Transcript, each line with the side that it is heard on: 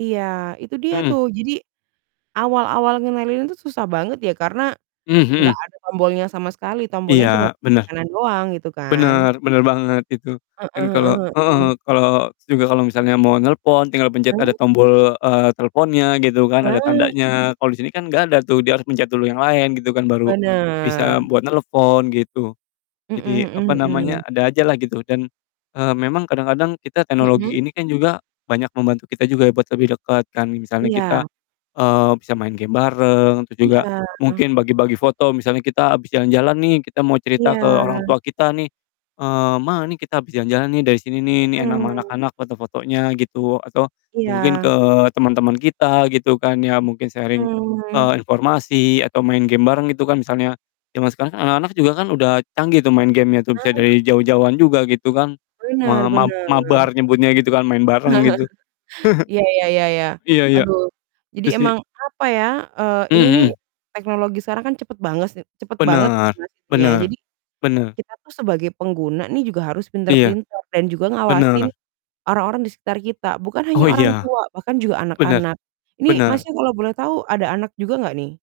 right: Iya, itu dia
left: Mhm.
right: tuh jadi, awal-awal ngenalin itu susah banget ya karena,
left: Mmm,
right: nggak
left: mhm.
right: ada tombolnya sama sekali tombolnya cuma
left: Iya,
right: kiri
left: bener.
right: kanan doang gitu kan.
left: Bener bener banget itu.
right: Heeh
left: Dan kalo
right: heeh
left: heeh
right: heeh.
left: heeh, kalo s juga kalo misalnya mau nelpon, tinggal pencet ada
right: Mhm.
left: tombol, eee, teleponnya gitu kan, ada
right: Ah.
left: tandanya, kalo disini kan nggak ada tuh, dia harus pencet dulu yang lain gitu kan, baru bisa
right: Bener.
left: buat nelepon, gitu.
right: Mhm
left: Jadi, apa
right: mhm mhm.
left: namanya, ada aja lah gitu dan, eee, memang kadang-kadang kita
right: Mhm.
left: teknologi ini kan juga banyak membantu kita juga ya, buat lebih deket kan, misalnya kita,
right: Iya.
left: eee, bisa main game bareng, terus juga
right: Iya.
left: mungkin bagi-bagi foto, misalnya kita habis jalan-jalan nih, kita mau cerita ke orang
right: Iya.
left: tua kita nih, eee, "Ma, nih kita habis jalan-jalan nih, dari sini nih, nih enak ama
right: Mhm.
left: anak-anak foto-fotonya," gitu, atau, mungkin ke
right: Iya.
left: teman-teman kita, gitu kan ya, mungkin sharing, eee,
right: Mhm.
left: informasi atau main game bareng gitu kan, misalnya. Zaman sekarang kan anak-anak juga kan udah canggih tuh main game-nya tuh bisa
right: Ah.
left: dari jauh-jauhan juga gitu kan, me
right: Bener
left: mab
right: bener.
left: mabar nyebutnya gitu kan, main bareng gitu.
right: Iya iya iya iya.
left: Iya iya,
right: Aduh, jadi
left: itu sih.
right: emang apa ya, eee,
left: Mmm,
right: ini nih,
left: mhm.
right: teknologi sekarang kan cepet bangese cepet banget kan
left: Bener
right: Mas ini ya,
left: bener
right: jadi,
left: benar.
right: kita tuh sebagai pengguna nih juga harus
left: Iya,
right: pinter-pinter dan juga ngawasin,
left: bener.
right: orang-orang di sekitar kita, bukan hanya
left: Oh
right: orang
left: iya.
right: tua bahkan juga
left: Benar,
right: anak-anak. Ini,
left: benar.
right: Masnya, kalau boleh tahu ada anak juga nggak nih?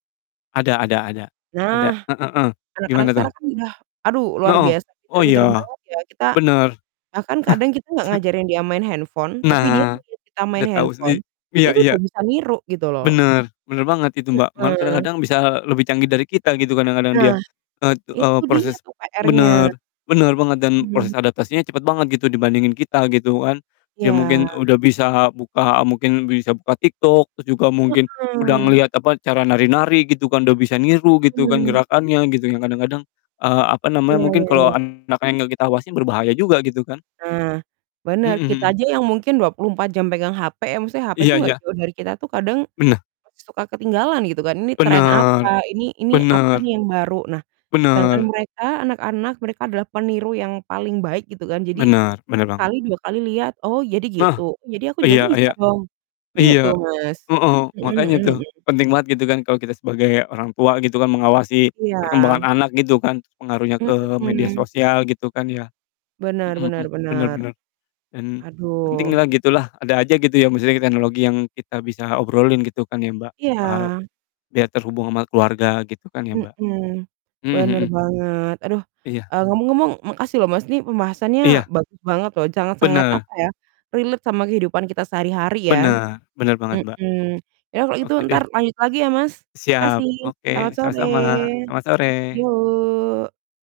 left: Ada ada ada, ada,
right: Nah.
left: heeh,
right: Anak-anak
left: gimana tuh?
right: sekarang kan udah aduh
left: Na
right: luar
left: oh,
right: biasa
left: oh
right: pinter-pinter
left: iya,
right: banget ya, kita
left: bener.
right: bahkan kadang kita nggak
left: Ce
right: ngajarin dia main handphone tapi dia
left: Nah,
right: ngeliat kita main
left: udah tau
right: handphone,
left: sendiri iya
right: itu udah
left: iya.
right: bisa niru, gitu loh.
left: Bener bener banget itu, Mbak, malah
right: Mhm.
left: kadang-kadang bisa lebih canggih dari kita gitu kadang-kadang dia.
right: Nah,
left: Et eee,
right: itu dia
left: proses
right: tuh PR-nya,
left: benar benar banget dan
right: mhm.
left: proses adaptasinya cepet banget, gitu, dibandingin kita, gitu kan. Dia mungkin
right: Iya.
left: udah bisa buka mungkin bisa buka TikTok, terus juga mungkin, udah
right: Heeh.
left: ngeliat, apa, cara nari-nari, gitu kan, udah bisa niru, gitu kan,
right: Mhm.
left: gerakannya, gitu, yang kadang-kadang, eee, apa namanya,
right: Iya
left: mungkin
right: iya
left: kalo
right: iya.
left: anak yang nggak kita awasin berbahaya juga, gitu kan.
right: Ah, bener,
left: Mhm
right: kita
left: mhm.
right: aja yang mungkin 24 jam pegang hape ya maksudnya hape
left: Iya
right: tuh nggak
left: iya.
right: jauh dari kita tuh kadang,
left: Benah.
right: suka ketinggalan gitu kan, ini tren
left: Benar,
right: apa, ini ini, apa
left: benar.
right: nih yang baru, nah, sedangkan
left: Benar.
right: mereka anak-anak, mereka adalah peniru yang paling baik, gitu kan, jadi,
left: Benar benar banget.
right: sekali 2 kali lihat, "Oh, jadi gitu,
left: Nah,
right: jadi aku juga
left: iya
right: bisa
left: iya.
right: dong," gitu,
left: Iya.
right: Mas.
left: Heeh,
right: Mhm
left: makanya
right: mhm
left: tuh
right: mhm.
left: penting banget, gitu kan, kalo kita sebagai orang tua, gitu kan, mengawasi perkembangan
right: Iya.
left: anak, gitu kan, terus pengaruhnya ke media
right: Mhm.
left: sosial, gitu kan ya.
right: Benar
left: Mhm mhm,
right: benar
left: bener
right: benar.
left: bener. Dan penting
right: Aduh.
left: lah, gitu lah, ada aja, gitu ya, maksudnya teknologi yang kita bisa obrolin, gitu kan ya, Mbak, soal,
right: Iya.
left: dia terhubung sama keluarga, gitu kan ya, Mbak.
right: Mhm,
left: Mmm,
right: bener
left: mhm.
right: banget, aduh,
left: Iya.
right: eee, ngomong-ngomong makasih loh, Mas, ini pembahasannya
left: Iya.
right: bagus banget loh, sangat-sangat
left: Bener.
right: apa ya, relate sama kehidupan kita sehari-hari ya.
left: Bener bener banget, Mbak.
right: Mhm. Ya, kalau gitu
left: Oke deh.
right: entar lanjut lagi ya, Mas.
left: Siap,
right: Makasih, selamat
left: oke,
right: sore.
left: sama-sama. Selamat sore.
right: Yuk.